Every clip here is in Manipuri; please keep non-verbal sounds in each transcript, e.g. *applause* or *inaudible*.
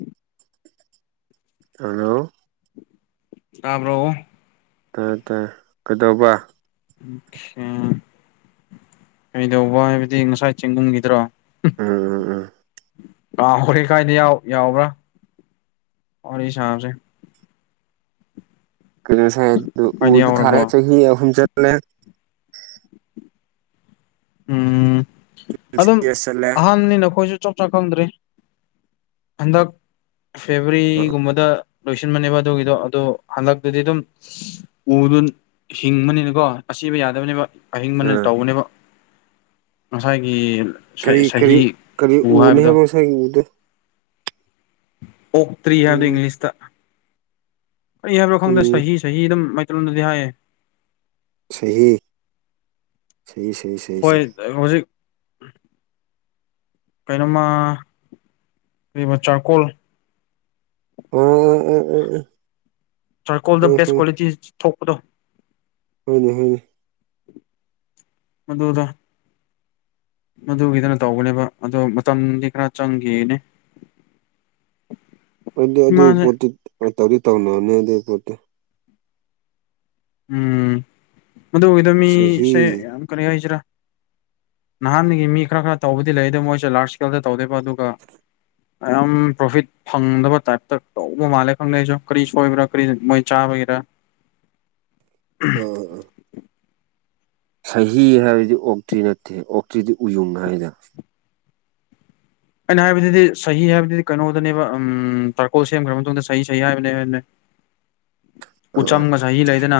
ꯎꯝ ꯍꯜꯂꯣ ꯇꯥꯕ꯭ꯔꯣꯣ ꯇ ꯇ ꯀꯩꯗꯧꯕ ꯑꯣꯦ ꯀꯩꯗꯧꯕ ꯍꯥꯏꯕꯗꯤ ꯉꯁꯥꯏ ꯆꯦꯡꯒꯨꯝꯈꯤꯗ꯭ꯔꯣ ꯎꯝ ꯎꯝ ꯎꯝ ꯑꯥ ꯍꯦ ꯀꯥꯏꯗ ꯌꯥꯎꯕ꯭ꯔꯥ ꯋꯥꯔꯤ ꯁꯥꯁꯦ ꯀꯩꯅꯣꯁꯥꯏ ꯀꯥꯏꯗ ꯎꯗ ꯊꯥꯔꯦ ꯌꯥꯎꯔꯕ꯭ꯔꯣ ꯆꯍꯤ ꯑꯍꯨꯝ ꯆꯠꯂꯦ ꯎꯝ ꯑꯗꯨꯝ ꯌꯥꯔ ꯆꯠꯂꯦ ꯑꯍꯥꯟꯕꯅꯤꯅ ꯑꯩꯈꯣꯏꯁꯨ ꯆꯞ ꯆꯥ ꯈꯪꯗ꯭ꯔꯤ ꯍꯟꯗꯛ ꯐꯦꯕꯋꯥꯔꯤꯒꯨꯝꯕꯗ ꯂꯣꯏꯁꯤꯟꯕꯕ ꯑꯗꯨꯒꯤꯗꯣ ꯑꯗꯣ ꯍꯟꯗꯛꯇꯗꯤ ꯑꯗꯨꯝ ꯎꯗꯨꯣ ꯍꯤꯡꯕꯅꯤꯅꯀꯣ ꯑꯁꯤꯕ ꯌꯥꯗꯕꯅꯦꯕ ꯑꯍꯤꯡ ꯃꯅ ꯑꯥ ꯇꯧꯕꯅꯦꯕ ꯉꯁꯥꯏꯒꯤ ꯀꯔꯤ ꯀꯔꯤ ꯆꯍꯤ ꯀꯔꯤ ꯎ ꯎꯅꯤ ꯍꯥꯏꯕꯗꯣ ꯍꯥꯏꯕ ꯉꯁꯥꯏꯒꯤ ꯎꯗꯣ ꯑꯣꯛꯇ꯭ꯔꯤ ꯍꯥꯏꯕꯗꯣ ꯎꯝ ꯏꯪꯂꯤꯁꯇ ꯀꯔꯤ ꯍꯥꯏꯕꯅꯣ ꯈꯪꯗꯦ ꯎꯝ ꯆꯍꯤꯍꯤ ꯆꯍꯤꯍꯤ ꯑꯗꯨꯝ ꯃꯥꯏꯇꯩꯣꯗꯗꯤ ꯍꯥꯏꯌꯦ ꯁ ꯀꯩꯅꯣꯃ ꯀ ꯃ ꯆꯆꯥꯀꯣꯜ ꯎ ꯎ ꯎꯝ ꯎꯝ ꯎꯝ ꯁꯥꯏ ꯀꯣꯜ ꯗ ꯕꯦꯁ ꯀ꯭ꯋꯥꯂꯤꯇꯤ ꯊꯣꯛꯄꯗꯣ ꯈꯪꯉꯦ ꯈꯪꯉꯦ ꯍꯣꯏꯅꯦ ꯍꯣꯏꯅꯦ ꯃꯗꯨꯗ ꯃꯗꯨꯒꯤꯗꯅ ꯇꯧꯒꯅꯦꯕ ꯑꯗꯣ ꯃꯇꯝꯗꯤ ꯈꯔ ꯆꯪꯈꯤꯅꯦ *unintelligible* *unintelligible* *unintelligible* *inaudible* ꯑꯗꯨ ꯑꯗꯨꯒꯤ ꯄꯣꯠꯇꯤ ꯇꯧꯗꯤ ꯇꯧꯅꯔꯅꯤ ꯑꯗꯨꯒꯤ ꯄꯣꯠꯇꯤ ꯎꯝ ꯃꯗꯨꯒꯤꯗ ꯁꯍꯤ ꯃꯤꯁꯦ ꯌꯥꯝ ꯀꯔꯤ ꯍꯥꯏꯁꯤꯔꯥ ꯅꯍꯥꯟꯒꯤ ꯃꯤ ꯈꯔ ꯈꯔ ꯇꯧꯕꯗꯤ ꯂꯩꯗ ꯃꯣꯏꯁꯨꯦ ꯂꯥꯔꯖ ꯏꯁꯀꯦꯜꯗ ꯇꯧꯗꯣꯏꯕ ꯑꯗꯨꯒ ꯌꯥꯝ ꯄ꯭ꯔꯣꯐꯤꯠ ꯐꯪꯗꯕ ꯇꯥꯏꯞꯇ ꯇꯧꯕ ꯃꯥꯜꯂꯦ ꯈꯪꯗꯦꯁꯨ ꯀꯔꯤ ꯁꯣꯏꯕ꯭ꯔꯥ ꯀꯔꯤ ꯃꯣꯏ ꯆꯥ ꯑꯣꯏꯒꯦꯔ ꯑ ꯁꯍꯤ ꯍꯥꯏꯕꯗꯤ ꯑꯣꯛꯇ꯭ꯔꯤ ꯅꯠꯇꯦ ꯑꯣꯛꯇ꯭ꯔꯤꯗꯤ ꯎꯌꯨꯡ ꯍꯥꯏꯗꯅ ꯑꯩꯅ ꯍꯥꯏꯕꯗꯨꯗꯤ ꯁꯍꯤ ꯍꯥꯏꯕꯗꯨꯗꯤ ꯀꯩꯅꯣꯗꯅꯦꯕ ꯎ ꯇꯔꯀꯣꯜ ꯁꯦꯝꯈ꯭ꯔꯕ ꯃꯇꯨꯡꯗ ꯁ ꯁꯍꯤ ꯍꯥꯏꯕꯅꯦꯅꯦ ꯑꯥ ꯑꯥ ꯎꯆꯝꯒ ꯆꯍꯤ ꯂꯩꯗꯅ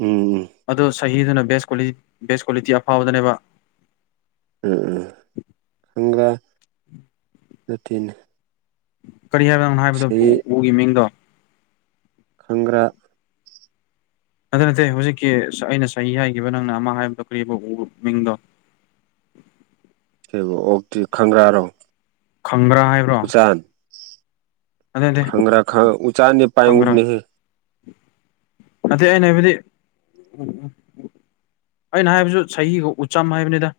ꯎꯝ ꯎꯝ ꯑꯗꯨ ꯆꯍꯤꯗꯨꯅ ꯕꯦꯁ ꯀ꯭ꯋꯥꯂꯤꯇꯤ ꯑꯐꯥꯎꯕꯗꯅꯦꯕ ꯎꯝ ꯍꯪꯒꯥ ꯑꯗꯨꯠꯇꯅꯦ ꯀꯔꯤ ꯍꯥꯏꯕꯅꯪꯅꯣ ꯍꯥꯏꯕꯗꯣ ꯎ ꯎꯒꯤ ꯃꯤꯡꯗꯣ ꯈꯪꯒ꯭ꯔꯥ ꯅꯠꯇ ꯅꯠꯇꯦ ꯍꯧꯖꯤꯛꯀꯤ ꯑꯩꯅ ꯆꯍꯤ ꯍꯥꯏꯈꯤꯕ ꯅꯪꯅ ꯑꯃ ꯍꯥꯏꯕꯗꯣ ꯀꯔꯤꯕ ꯎ ꯃꯤꯡꯗꯣ *inaudible* ꯀꯕꯨ ꯑꯣꯛꯇꯤ ꯈꯪꯒ꯭ꯔꯥꯔꯣ ꯐꯪꯕ꯭ꯔꯥ ꯍꯥꯏꯕ꯭ꯔꯣ ꯎꯆꯥꯟ ꯅꯠꯇꯦ ꯅꯠꯇꯦ ꯈꯪꯒ꯭ꯔꯥ ꯈꯪ ꯎ ꯎꯆ ꯎꯆꯔꯅꯦ ꯄꯌꯦ ꯎꯠꯅꯤꯍ ꯑꯗꯗꯤ ꯑꯩꯅ ꯍꯥꯏꯕꯗꯤ ꯑꯩꯅ ꯍꯥꯏꯕꯁꯨ ꯆꯍꯤꯒ ꯎꯆꯝ ꯍꯥꯏꯕꯅꯤꯗ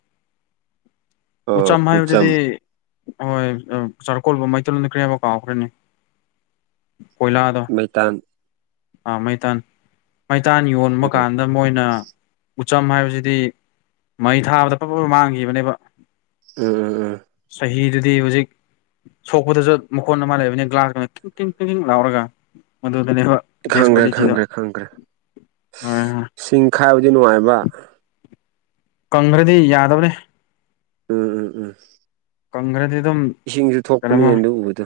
ꯎ ꯎꯆꯝ ꯃꯍ ꯍꯧꯗꯗꯤ ꯍꯣꯏ ꯆꯔꯀꯣꯜꯕ ꯃꯩꯇꯩꯣꯟꯅ ꯀꯦ ꯑꯃ ꯀꯥꯎꯈ꯭ꯔꯅꯤ ꯃꯩꯇꯥꯟ ꯑꯥ ꯃꯩꯇꯥꯟ ꯃꯩꯇꯥꯟ ꯌꯣꯟꯕ ꯎꯝ ꯀꯥꯟꯗ ꯃꯣꯏꯅ ꯎꯆꯝ ꯍꯥꯏꯕꯁꯤꯗꯤ ꯃꯩ ꯊꯥꯕꯗ ꯄꯞꯄ ꯑꯃ ꯃꯥꯡꯈꯤꯕꯅꯦꯕ ꯎꯝ ꯎꯝ ꯎꯝ ꯑꯗꯨꯗꯤ ꯍꯧꯖꯤꯛ ꯁꯣꯛꯄꯗꯨꯁꯨ ꯃꯈꯣꯟ ꯑꯃ ꯂꯩꯕꯅꯤꯅ ꯒ꯭ꯂꯥꯁ ꯀꯡ ꯀ ꯀꯡ ꯂꯥꯎꯔꯒ ꯃꯗꯨ ꯈꯪꯈ꯭ꯔꯦ ꯈꯪꯈ꯭ꯔꯦ ꯈꯪꯈ꯭ꯔꯦ ꯁꯤꯡ ꯈꯥꯏꯕꯗꯤ ꯅꯨꯡꯉꯥꯏꯕ ꯀꯪꯈ꯭ꯔꯗꯤ ꯌꯥꯗꯕꯅꯦ ꯎꯝ ꯎꯝ ꯎꯝ ꯀꯪꯒ꯭ꯔꯁ ꯏꯁꯤꯡꯁꯨ ꯊꯣꯛꯄꯅꯤꯅꯦ ꯑꯗꯨ ꯎꯕꯗꯣ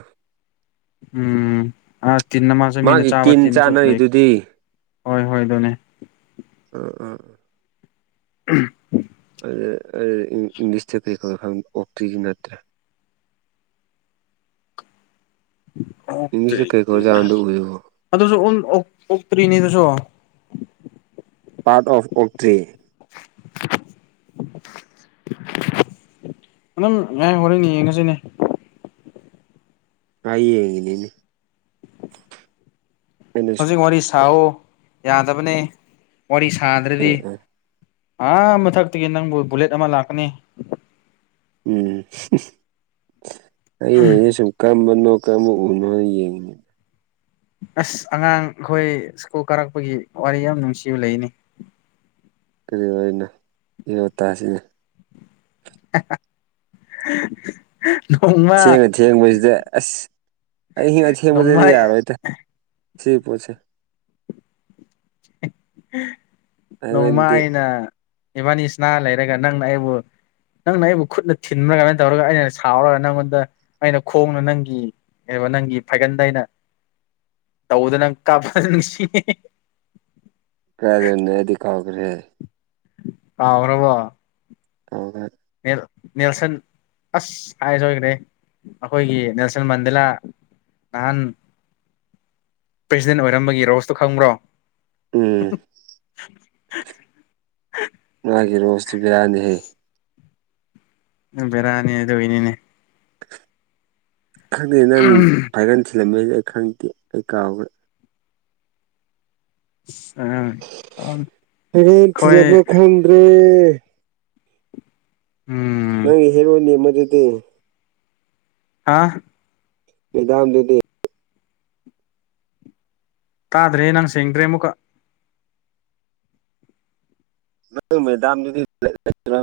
ꯎꯝ ꯑ ꯇꯤꯟꯅ ꯃꯥꯁꯦ ꯃꯤꯅ ꯃꯥꯒꯤ ꯆꯥꯕ ꯇꯤꯟ ꯇꯤꯟꯁꯨ ꯂꯩ ꯆꯥꯅꯔꯤꯗꯨꯗꯤ ꯍꯣꯏ ꯍꯣꯏ ꯑꯗꯨꯅꯦ ꯎꯝ ꯎꯝ ꯎꯝ ꯎ ꯏꯪꯂꯤꯁ ꯊ ꯀ ꯑꯣꯛꯇ꯭ꯔꯤꯗꯤ ꯅꯠꯇ꯭ꯔꯦ ꯏꯪꯂꯤꯁꯇ ꯀꯔꯤ ꯀꯧ ꯖꯥꯠꯅꯣ ꯑꯗꯨ ꯎꯗꯨꯕꯨ ꯑꯗꯨꯁꯨ ꯎ ꯑꯣꯛꯇ꯭ꯔꯤꯅꯤ ꯑꯗꯨꯁꯨ ꯄꯥꯔꯠ ꯑꯣꯐ ꯑꯣꯛꯇ꯭ꯔꯤ *inaudible* ꯑꯦ ꯍꯔꯦꯟꯅꯤ ꯌꯦꯡꯉꯁꯤꯅꯦ ꯑꯏ ꯌꯦꯉꯅꯤꯅꯤ ꯍꯧꯖꯤꯛ ꯋꯥꯔꯤ ꯁꯥꯑꯣ ꯌꯥꯗꯕꯅꯦ ꯋꯥꯔꯤ ꯑ ꯁꯥꯗ꯭ꯔꯗꯤ ꯑ ꯑꯥ ꯃꯊꯛꯇꯒꯤ ꯅꯪꯕꯨ ꯕꯨꯂꯦꯠ ꯑꯃ ꯂꯥꯛꯀꯅꯤ ꯎꯝ ꯑꯩꯁꯨꯨ ꯀꯝ ꯃ ꯀ ꯎ ꯌꯦꯡꯅꯤ ꯑꯁ ꯑꯉꯥꯡ ꯑꯩꯈꯣꯏ ꯁ꯭ꯀꯨꯜ ꯀꯥꯔꯛꯄꯒꯤ ꯋꯥꯔꯤ ꯌꯥꯝ ꯅꯨꯡꯁꯤꯕ ꯂꯩꯅꯤ *inaudible* ꯀꯔꯤ ꯑꯣꯏꯅ ꯌꯦ ꯇꯁꯤꯅꯦ *inaudible* ꯊꯦꯡꯕ ꯊꯦꯡꯕꯁꯤꯗ ꯑꯁ ꯑꯩ ꯍꯤꯡꯉ ꯅꯣꯡꯃ ꯊꯦꯡꯕꯗꯗꯤ ꯌꯥꯔꯣꯏꯇ ꯁꯤ ꯄꯣꯁꯦ ꯅꯣꯡꯃ ꯑꯩꯉꯣꯟꯗꯗꯤ ꯑꯩꯅ ꯏꯕꯥꯅꯤ ꯏꯁꯅꯥ ꯂꯩꯔꯒ ꯅꯪꯅ ꯑꯩꯕꯨ ꯅꯪꯅ ꯑꯩꯕꯨ ꯈꯨꯠꯅ ꯊꯤꯟꯕ꯭ꯔꯥ ꯀꯃꯥꯏꯅ ꯇꯧꯔꯒ ꯑꯩꯅ ꯁꯥꯎꯔꯒ ꯅꯪꯉꯣꯟꯗ ꯑꯩꯅ ꯈꯣꯡꯅ ꯅꯪꯒꯤ ꯅꯪꯒꯤ ꯐꯥꯏꯒꯟꯗꯩꯅ ꯇꯧꯕꯗ ꯅꯪ ꯀꯥꯞꯄ ꯅꯨꯡꯁꯤ ꯀꯔꯦꯟꯅꯗꯤ ꯀꯥꯎꯒ꯭ꯔꯦ ꯀꯥꯎꯈ‌꯭ꯔꯕꯣ *inaudible* ꯅꯦꯜꯁꯟ ꯑꯁ ꯍꯥꯏꯁꯣꯏꯈ꯭ꯔꯦ ꯑꯩꯈꯣꯏꯒꯤ ꯅꯦꯜꯁꯟ ꯃꯟꯗꯤꯂꯥ ꯅꯍꯥꯟ ꯄ꯭ꯔꯁꯤꯗꯦꯟ ꯑꯣꯏꯔꯝꯕꯒꯤ ꯔꯣꯁꯇꯣ ꯈꯪꯕ꯭ꯔꯣ ꯎꯝ *inaudible* ꯃꯥꯒꯤ ꯔꯣꯁꯇꯨ ꯕꯦꯔꯥꯅꯤꯍꯦ ꯕꯦꯔꯥꯅꯤ ꯑꯗꯨꯒꯤꯅꯤꯅꯦ ꯈꯪꯗꯦ ꯅꯪ ꯐꯥꯏꯒꯟ ꯊꯤꯜꯂꯝꯕꯩꯁꯦ ꯑꯩ ꯈꯪꯗꯦ ꯑꯩ ꯀꯥꯎꯈ꯭ꯔꯦ ꯑꯩꯈꯣꯏ ꯊꯤꯔꯕ꯭ꯔ ꯈꯪꯗ꯭ꯔꯦ ꯎꯝ ꯅꯪ ꯍꯤꯔꫭꯅꯤ ꯑꯃꯗꯨꯗꯤ ꯍꯥꯥ ꯃꯦꯗꯥꯝ ꯗꯨꯗꯤ ꯇꯥꯗ꯭ꯔꯦ ꯅꯪ ꯁꯦꯡꯗ꯭ꯔꯦ ꯑꯃꯨꯛꯀ ꯅꯪ ꯃꯦꯗꯥꯝ ꯗꯨꯗꯤ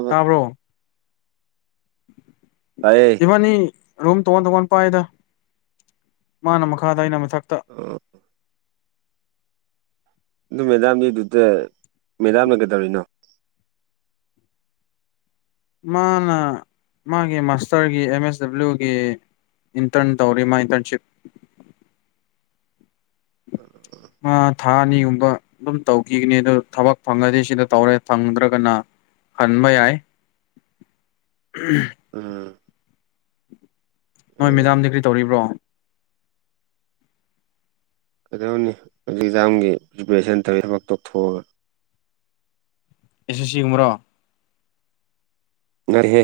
ꯇꯥꯕ꯭ꯔꯣ ꯇꯥꯏꯌꯦ ꯏꯕꯥꯅꯤ ꯔꯨꯝ ꯇꯣꯉꯥꯟ ꯇꯣꯉꯥꯟ ꯄꯥꯏꯗ ꯃꯥꯅ ꯃꯈꯥꯗ ꯑꯩꯅ ꯃꯊꯛꯇ ꯑꯗꯨ ꯃꯦꯗꯥꯝꯗꯤꯗꯨꯗ ꯃꯦꯗꯥꯝꯅ ꯀꯩꯗꯧꯔꯤꯅꯣ ꯃꯥꯅ ꯃꯥꯒꯤ ꯃꯥꯁꯇꯔꯒꯤ ꯑꯦꯝ ꯑꯦꯁ ꯗꯕ꯭ꯂꯤꯎꯒꯤ ꯏꯟꯇꯔꯟ ꯇꯧꯔꯤ ꯃꯥ ꯏꯟꯇꯔꯟꯁꯤꯞ *inaudible* ꯃꯥ ꯑꯅꯤꯒꯨꯝꯕ ꯑꯗꯨꯝ ꯇꯧꯈꯤꯒꯅꯤ ꯑꯗꯨ ꯊꯕꯛ ꯐꯪꯉꯗꯤ ꯁꯤꯗ ꯇꯧꯔꯦ ꯐꯪꯗ꯭ꯔꯒꯅ ꯍꯟꯕ ꯌꯥꯏ ꯎꯝ ꯅꯣꯏ ꯃꯦꯗꯥꯝꯗꯤ ꯀꯔꯤ ꯇꯧꯔꯤꯕ꯭ꯔꯣ ꯀꯩꯗꯧꯅꯤ ꯍꯧꯖꯤꯛ ꯑꯦꯛꯖꯥꯝꯒꯤ ꯄ꯭ꯔꯤꯄꯦꯔꯦꯁꯟ ꯇꯧꯋꯤ ꯊꯕꯛ ꯇꯣꯛꯊꯣꯛꯑꯒ ꯑꯦꯁ ꯑꯦꯁ ꯁꯤꯒꯨꯝꯕ꯭ꯔꯣ ꯅꯠꯇꯦꯍꯦ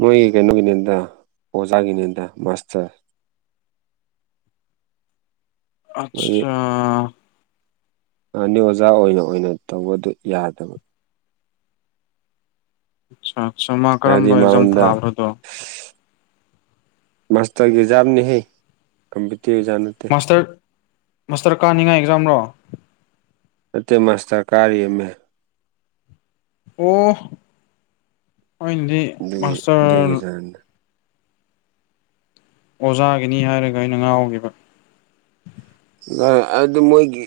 ꯃꯣꯏꯒꯤ ꯀꯩꯅꯣꯒꯤꯅꯦꯗ ꯑꯣꯖꯥꯒꯤꯅꯦꯗ ꯃꯥꯁꯇꯔ ꯃꯣꯏꯒꯤ ꯑꯠꯁꯥ ꯑꯅꯤ ꯑꯣꯖꯥ ꯑꯣꯏꯅ ꯑꯣꯏꯅ ꯇꯧꯕꯗꯨ ꯌꯥꯗꯕ ꯑꯠꯁꯥ ꯑꯠꯁꯥꯃꯥ ꯍꯥꯏꯕꯗꯤ ꯀꯔꯝꯕ ꯑꯦꯛꯖꯥꯝ ꯃꯉꯣꯟꯗ ꯊꯥꯕ꯭ꯔꯗꯣ ꯃꯥꯁꯇꯔꯒꯤ ꯑꯦꯖꯥꯝꯅꯤꯍꯦ ꯀꯝ ꯃꯥꯁꯇꯔ ꯃꯥꯁꯇꯔ ꯀꯥꯅꯤꯡꯉꯥꯏ ꯑꯦꯛꯖꯥꯝꯔꯣ ꯅꯠꯇꯦ ꯃꯥꯁꯇꯔ ꯀꯥꯔꯤ ꯑꯦꯝ ꯑꯦ ꯑꯣ ꯑꯩꯟꯗꯤ ꯑꯗꯨꯒꯤ ꯑꯗꯨꯒꯤ ꯃꯥꯁꯇꯔ ꯑꯦꯛꯖꯥꯝꯅꯤꯗ ꯑꯣꯖꯥꯒꯤꯅꯤ ꯍꯥꯏꯔꯒ ꯑꯩꯅ ꯉꯥꯎꯈꯤꯕ ꯑꯗꯨ ꯃꯣꯏꯒꯤ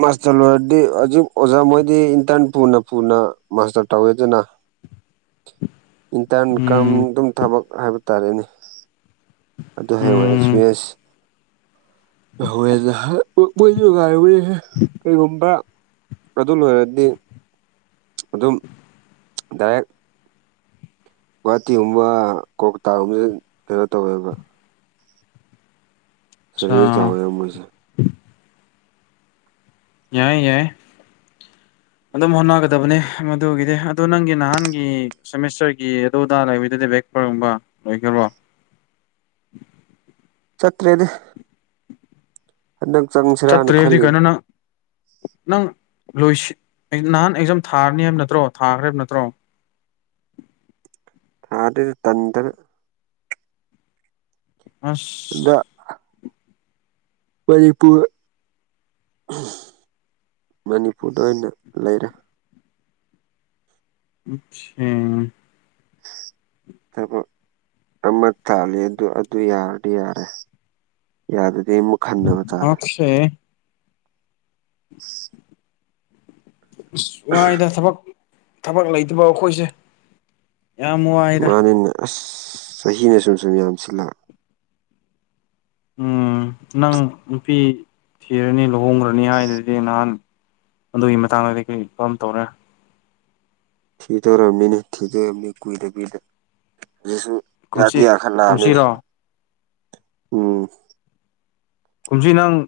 ꯃꯥꯁꯇꯔ ꯂꯣꯏꯔꯗꯤ ꯍꯧꯖꯤꯛ ꯑꯣꯖꯥ ꯃꯣꯏꯗꯤ ꯏꯟꯇꯔꯟ ꯄꯨꯅ ꯄꯨꯅ ꯃꯥꯁꯇꯔ ꯇꯧꯋꯦꯗꯅ *inaudible* ꯏꯟꯇꯔꯟ ꯀꯝ ꯎꯝ ꯑꯗꯨꯝ ꯊꯕꯛ ꯍꯥꯏꯕ ꯇꯥꯔꯦꯅꯦ ꯑꯗꯨ ꯍꯌꯦꯡꯋꯥꯏ ꯎꯝ ꯑꯦꯛꯁꯄꯤꯔꯤꯌꯦꯟꯁ ꯍꯣꯏ ꯃꯣꯏꯁꯨꯒꯥꯏ ꯍꯦ ꯀꯩꯒꯨꯝꯕ꯭ꯔ ꯑꯗꯨ ꯂꯣꯏꯔꯗꯤ ꯑꯗꯨꯝ ꯗꯥꯏꯔꯦꯛ ꯒꯨꯍꯥꯇꯤꯒꯨꯝꯕ ꯀꯣꯜꯀꯇꯥꯒꯨꯝꯕꯕꯁꯤ ꯀꯩꯅꯣ ꯇꯧꯋꯦꯕ ꯑꯠꯆꯥ ꯁꯦꯂꯔꯤ ꯆꯥꯎꯋꯦꯕ ꯃꯣꯏꯁꯦ ꯌꯥꯏ ꯌꯥꯏ ꯑꯗꯨꯝ ꯍꯣꯠꯅꯒꯗꯕꯅꯤ ꯃꯗꯨꯒꯤꯗꯤ ꯑꯗꯨ ꯅꯪꯒꯤ ꯅꯍꯥꯟꯒꯤ ꯁꯦꯃꯤꯁꯇꯔꯒꯤ ꯑꯗꯨ ꯑꯗꯥ ꯂꯩꯕꯗꯨꯗꯤ ꯕꯦꯛ ꯄꯔ ꯒꯨꯝꯕ ꯂꫭꯏꯒ꯭ꯔꯕꫭ ꯆꯠꯇ꯭ꯔꯦꯗ ꯍꯟꯗꯛ ꯆꯪꯁꯤꯔꯥꯅ ꯊꯠꯇꯔꯦꯕꯗꯤ ꯈꯜꯂꯤꯅꯤ ꯀꯩꯅꯅꯅ ꯅꯪ ꯂꯣꯏꯁꯤ ꯅꯍꯥꯟ ꯑꯦꯛꯖꯝ ꯊꯥꯔꯅꯤ ꯍꯥꯏꯕ ꯅꯠꯇ꯭ꯔꯣ ꯊꯥꯈ꯭ꯔ ꯍꯥꯏꯕ ꯅꯠꯇ꯭ꯔꯣ *unintelligible* ꯊꯥꯔꯔ ꯇꯗ꯭ꯔ꯭ꯔ ꯑꯁ ꯗ ꯃꯅꯤꯄꯨꯔ ꯃꯅꯤꯄꯨꯔꯗ ꯑꯣꯏꯅ ꯂꯩꯔꯦ ꯑꯆꯥ ꯇꯥꯄꯣ ꯑꯃ ꯊꯥꯜꯂꯤ ꯑꯗꯨ ꯑꯗꯨ ꯌꯥꯔꯗꯤ ꯌꯥꯔꯦ ꯌꯥꯗꯗꯤ ꯔꯦꯃꯨ ꯈꯟꯗꯅ ꯆꯥꯔꯦ ꯑꯣꯀꯦ ꯋꯥꯏꯗ ꯁꯕꯛ ꯊꯕꯛ ꯂꯩꯇꯕ ꯑꯩꯈꯣꯏꯁꯦ ꯌꯥꯝ ꯋꯥꯏꯗ ꯃꯥꯅꯤꯅꯦ ꯑꯁ ꯆꯍꯤꯅ ꯁꯨꯝ ꯁꯨꯝ ꯌꯥꯝ ꯁꯤꯜꯂꯛ ꯎꯝ ꯅꯪ ꯅꯨꯄꯤ ꯊꯤꯔꯅꯤ ꯂꯨꯍꯣꯡꯈ꯭ꯔꯅꯤ ꯍꯥꯏꯗꯨꯗꯤ ꯅꯍꯥꯟ ꯑꯗꯨꯒꯤ ꯃꯇꯥꯡꯗꯗꯤ ꯀꯈꯣꯏ ꯀꯔꯝ ꯇꯧꯔꯦ ꯊꯤꯗꯣꯏꯔꯝꯃꯤꯅꯦ ꯊꯤꯗꯣꯏꯔꯝꯅꯤ ꯀꯨꯏꯗ ꯀꯨꯏꯗ ꯑꯗꯨꯁꯨ ꯀꯨꯝꯁꯤ ꯌꯥꯗꯦꯈꯜ ꯂꯥꯛꯑꯅꯤ ꯀꯨꯝꯁꯤꯔꯣ ꯎꯝ ꯀꯨꯝꯁꯤ ꯅꯪ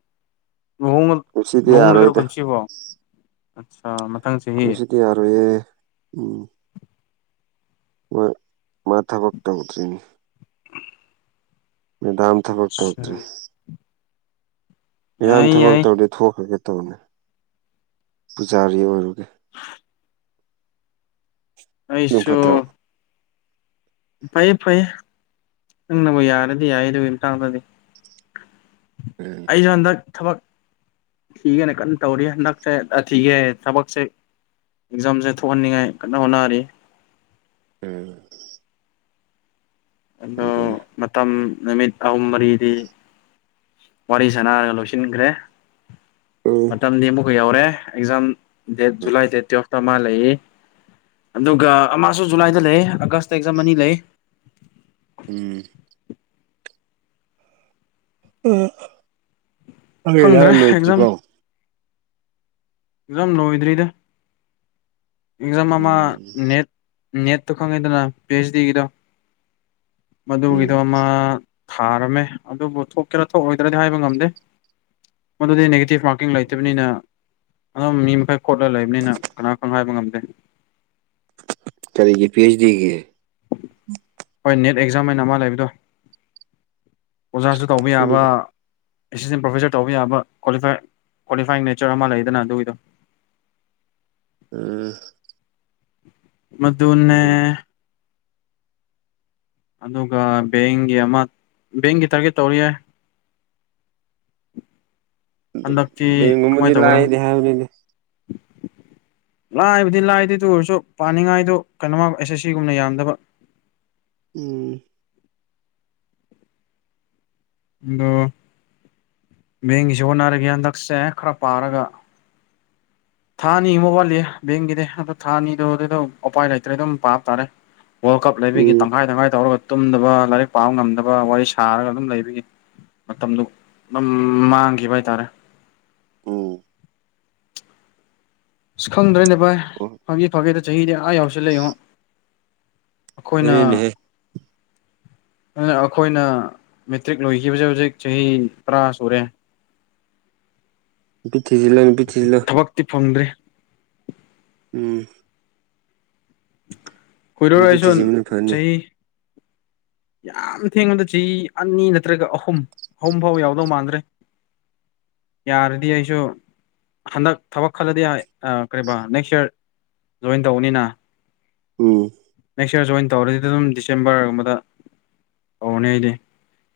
ꯂꯨꯍꯣꯡ ꯀꯨꯝꯁꯤꯗꯤ ꯂꯨꯍꯣꯡꯅ ꯀꯦꯔꯣ ꯌꯥꯔꯣꯏꯗ ꯀꯨꯝꯁꯤꯕꯣ ꯑꯆꯥ ꯀꯁꯤꯦꯗꯤꯤ ꯌꯥꯔꯌꯦꯦ ꯎꯝ ꯃ ꯃꯥꯊꯥ ꯛꯇ ꯎꯁꯤ꯭ꯔꯤꯅꯤ ꯗꯥꯝ ꯊꯕꯛ ꯑ ꯊꯧꯔꯤ ꯃꯌꯥꯝ ꯌꯥꯏ ꯊꯕꯛ ꯌꯥꯏ ꯇꯧꯗꯦ ꯊꯣꯛꯈ꯭ꯔꯒꯦ ꯇꯧꯅꯤ ꯄꯨꯖꯥꯔꯤ ꯑꯣꯏꯔꯒꯦ ꯑꯗꯨꯝ ꯑꯩꯁꯨꯁꯨ ꯐꯠꯇ꯭ꯔꯣ ꯐꯩꯌꯦ ꯐꯩꯌꯦ ꯅꯪꯅꯕꯨ ꯌꯥꯔꯗꯤ ꯌꯥꯏ ꯑꯗꯨꯒꯤꯥꯡꯗꯗꯤ ꯎꯝ ꯑꯩ ꯆꯗ ꯊꯕꯛ ꯊꯤꯒꯦꯅ ꯀꯟꯅ ꯇꯧꯔꯤ ꯍꯟꯗꯛꯁꯦ ꯊꯤꯒꯦ ꯊꯕꯛꯁꯦ ꯑꯦꯛꯖꯥꯝꯁꯦ ꯊꯣꯛꯍꯟꯅꯤꯡꯉꯥꯏ ꯀꯟꯅ ꯍꯣꯠꯅꯔꯤ ꯎꯝ ꯑꯗꯣ ꯑꯗꯨꯅꯤ ꯃꯇꯝ ꯅꯨꯃꯤꯠ ꯑꯍꯨꯝ ꯃꯔꯤꯗꯤ ꯋꯥꯔꯤ ꯁꯅꯔꯒ ꯂꯧꯁꯤꯟꯈ꯭ꯔꯦ ꯃꯇꯝꯗꯤ ꯑꯃꯨꯛ ꯑꯩꯈꯣꯏ ꯌꯧꯔꯦ ꯑꯦꯛꯖꯥꯝ ꯗꯦꯠ ꯖꯨꯂꯥꯏ ꯗꯦꯠ ꯇꯨꯋꯜꯐꯇ ꯃꯥ ꯂꯩ ꯑꯗꯨꯒ ꯑꯃꯁꯨ ꯖꯨꯂꯥꯏꯗ ꯂꯩ ꯑꯥꯒꯁꯇ ꯑꯦꯛꯖꯥꯝ ꯑꯅꯤ ꯂꯩ ꯎꯝ ꯈꯪꯗ꯭ꯔꯦ ꯑꯗꯥꯅꯣꯇꯄꯣ ꯑꯦꯖꯝ ꯂꯣꯋꯗꯔꯤꯗ ꯑꯦꯛꯖꯝ ꯎꯝ ꯅꯦ ꯅꯦꯠꯇꯣ ꯈꯪꯉꯤꯗꯅ ꯄꯤ ꯑꯩꯆ ꯗꯤꯒꯤꯗꯣ ꯃꯗꯨꯒꯤꯗꯣ ꯎꯝ ꯑꯃ ꯊꯥꯔꯝꯃꯦ ꯑꯗꯨꯕꯨ ꯊꯣꯛꯀꯦꯔꯥ ꯊꯣꯛꯑꯣꯣꯏꯗ꯭ꯔꯗꯤ ꯍꯥꯏꯕ ꯉꯝꯗꯦ ꯃꯗꯨꯗꯤ ꯅꯦꯒꯦꯇꯤꯞ ꯡ ꯂꯩꯇꯕꯅꯤꯅ ꯑꯣꯝ ꯃꯤ ꯃꯈꯩ ꯈꯣꯠꯂꯒ ꯂꯩꯕꯅꯤꯅ ꯀꯅꯥꯪ ꯍꯥꯏꯕ ꯉꯝꯗ *unintelligible* ꯀꯦꯒꯤ ꯄꯤ ꯑꯩꯆ ꯗꯤꯒꯤ ꯍꯣꯏ ꯅꯦꯠ ꯑꯦꯛꯖꯥꯝ ꯍꯥꯏ ꯑꯣꯏꯅ ꯑꯃ ꯂꯩꯕꯗꯣ ꯑꯣꯖꯥꯁꯨ ꯇꯧꯕ ꯌꯥꯕ ꯈꯪꯗꯦꯗ ꯑꯦꯁꯤꯁꯇꯦꯟ ꯄ꯭ꯔꯣꯐꯦꯁꯔ ꯇꯧꯕ ꯌꯥꯕ ꯀ꯭ꯋꯥꯐꯥꯏ ꯀ꯭ꯋꯥꯂꯤꯐꯥꯏꯤꯡ ꯅꯦꯆꯔ ꯑꯃ ꯂꯩꯗꯅ ꯇꯗ ꯎꯝ ꯃꯗꯨꯟꯅ ꯑꯗꯨꯒ ꯕꯦꯡꯒꯤ ꯑꯃ ꯕꯦꯡꯒꯤ ꯇꯥꯔꯒꯦꯠ ꯇꯧꯔꯤ ꯌꯥꯏ ꯑꯟꯗꯛꯤ ꯀꯃꯥꯏ ꯕꯦꯡꯒꯨꯝꯕꯗꯤ ꯇꯧꯧꯕ꯭ꯔ ꯂꯥꯏꯗꯤ ꯍꯥꯏꯕꯅꯤꯗ *inaudible* ꯂꯥꯏꯕꯨꯗꯤ ꯂꯥꯏꯗꯤ ꯇ ꯑꯣꯏꯔꯁꯨ ꯄꯥꯅꯤꯡꯉꯥꯏꯗꯣ ꯀꯩꯅꯣꯃ ꯑꯦꯁꯦ ꯁꯤꯒꯨꯝꯅ ꯌꯥꯝꯗꯕ ꯎꯝ ꯑꯗꯣ ꯃꯕꯦꯡꯒꯤꯁꯨ ꯍꯣꯠꯅꯔꯒ ꯍꯟꯗꯛꯁꯦ ꯈꯔ ꯄꯥꯔꯒ ꯊꯥ ꯑꯅꯤ ꯑꯃꯨ ꯋꯥꯠꯂꯤ ꯕꯦꯡꯒꯤꯗꯤ ꯑꯗꯨꯣ ꯊꯥ ꯑꯅꯤꯗꯨꯣ ꯑꯗꯨ ꯑꯗꯨꯝ ꯎꯄꯥꯏ ꯂꯩꯇ꯭ꯔꯦ ꯑꯗꯨꯝ ꯄꯥꯕ ꯇꯥꯔꯦ ꯋꯥꯔꯜ ꯀꯞ ꯂꯩꯕꯤꯒꯤ ꯎꯝ ꯇꯪꯈꯥꯏ ꯇꯪꯈꯥꯏ ꯇꯧꯔꯒ ꯇꯨꯝꯗꯕ ꯂꯥꯏꯔꯤꯛ ꯄꯥꯕ ꯉꯝꯗꯕ ꯋꯥꯔꯤ ꯁꯥꯔꯒ ꯑꯗꯨꯝ ꯂꯩꯕꯤꯒꯤ ꯃꯇꯝꯗꯨ ꯑꯗꯨ ꯃꯥꯡꯈꯤꯕ ꯍꯥꯏꯇꯥꯔꯦ ꯎ ꯑꯁ ꯈꯪꯗ꯭ꯔꯦꯅꯦ ꯚꯥꯏ ꯑꯣ ꯐꯥꯒ ꯐꯥꯒꯦꯗ ꯆꯍꯤꯗꯤ ꯑꯥ ꯌꯥꯎꯁꯤꯜꯂꯛ ꯌꯦꯉꯣ ꯑꯩꯈꯣꯏꯅ ꯑꯗꯨꯅꯤꯅꯦꯍꯦ ꯑꯗꯨ ꯑꯩꯈꯣꯏꯅ ꯃꯦꯇ꯭ꯔꯤꯛ ꯂꯣꯏꯈꯤꯕꯁꯦ ꯍꯧꯖꯤꯛ ꯆꯍꯤ ꯇꯔꯥ ꯁꯨꯔꯦ ꯄꯤꯊꯤꯁꯤꯂꯅꯤ ꯄꯤꯊꯤꯁꯤꯂ ꯊꯕꯛꯇꯤ ꯐꯪꯗ꯭ꯔꯤ ꯎꯝ ꯍꯣꯏꯏꯗꯧꯔ ꯅꯨꯄꯤ ꯑꯩꯁ ꯊꯤꯖꯤꯟꯕꯅ ꯐꯅꯤ ꯆꯍꯤ ꯌꯥꯝ ꯊꯦꯡꯕꯗ ꯆꯍꯤ ꯑꯅꯤ ꯅꯠꯇ꯭ꯔꯒ ꯑꯍꯨꯝ ꯑꯍꯨꯝ ꯐꯥꯎ ꯌꯥꯎꯗꯧ ꯃꯥꯟꯗ꯭ꯔꯦ ꯌꯥꯔꯗꯤꯌꯥꯁꯣ ꯍꯟꯗꯛ ꯊꯕꯛ ꯈꯜꯂꯗꯤ ꯀꯔꯤꯕ ꯅꯦꯛꯁ ꯏꯌꯥꯔ ꯖꯣꯏꯟ ꯇꯧꯕꯅꯤꯅ ꯎꯝ ꯅꯦꯛꯁ ꯏꯔ ꯖꯣꯏꯟ ꯇꯧꯔꯗꯤ ꯑꯗꯨꯝ ꯗꯤꯁꯦꯝꯕꯔꯒꯨꯝꯕꯗ ꯇꯧꯔꯅꯤ ꯑꯩꯗꯤ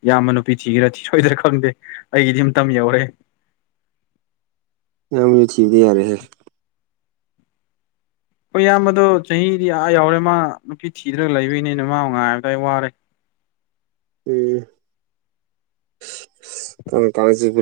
ꯏꯌꯥꯝꯕ ꯅꯨꯄꯤ ꯊꯤꯈ꯭ꯔꯥ ꯊ ꯁꯣꯏꯗ꯭ꯔꯥ ꯈꯪꯗꯦ ꯑꯩꯒꯤꯗꯤ ꯑꯃꯝꯇꯝ ꯌꯧꯔꯦ *inaudible* ꯌꯥꯝ ꯃ ꯆꯤꯕꯅꯦ ꯌꯥꯔꯦ ꯍꯣꯏ ꯏꯌꯥꯝꯕꯗꯣ ꯆꯍꯤꯗꯤ ꯑꯥ ꯌꯥꯎꯔꯦ ꯃꯥ ꯅꯨꯄꯤ ꯊꯤꯗ꯭ꯔꯒ ꯂꯩꯕꯣꯏꯅꯤꯅ ꯃꯥ ꯉꯥꯏꯔꯗꯥꯏ ꯋꯥꯔꯦ *inaudible* ꯎꯝ ꯀ ꯀꯁꯤ ꯄꯨ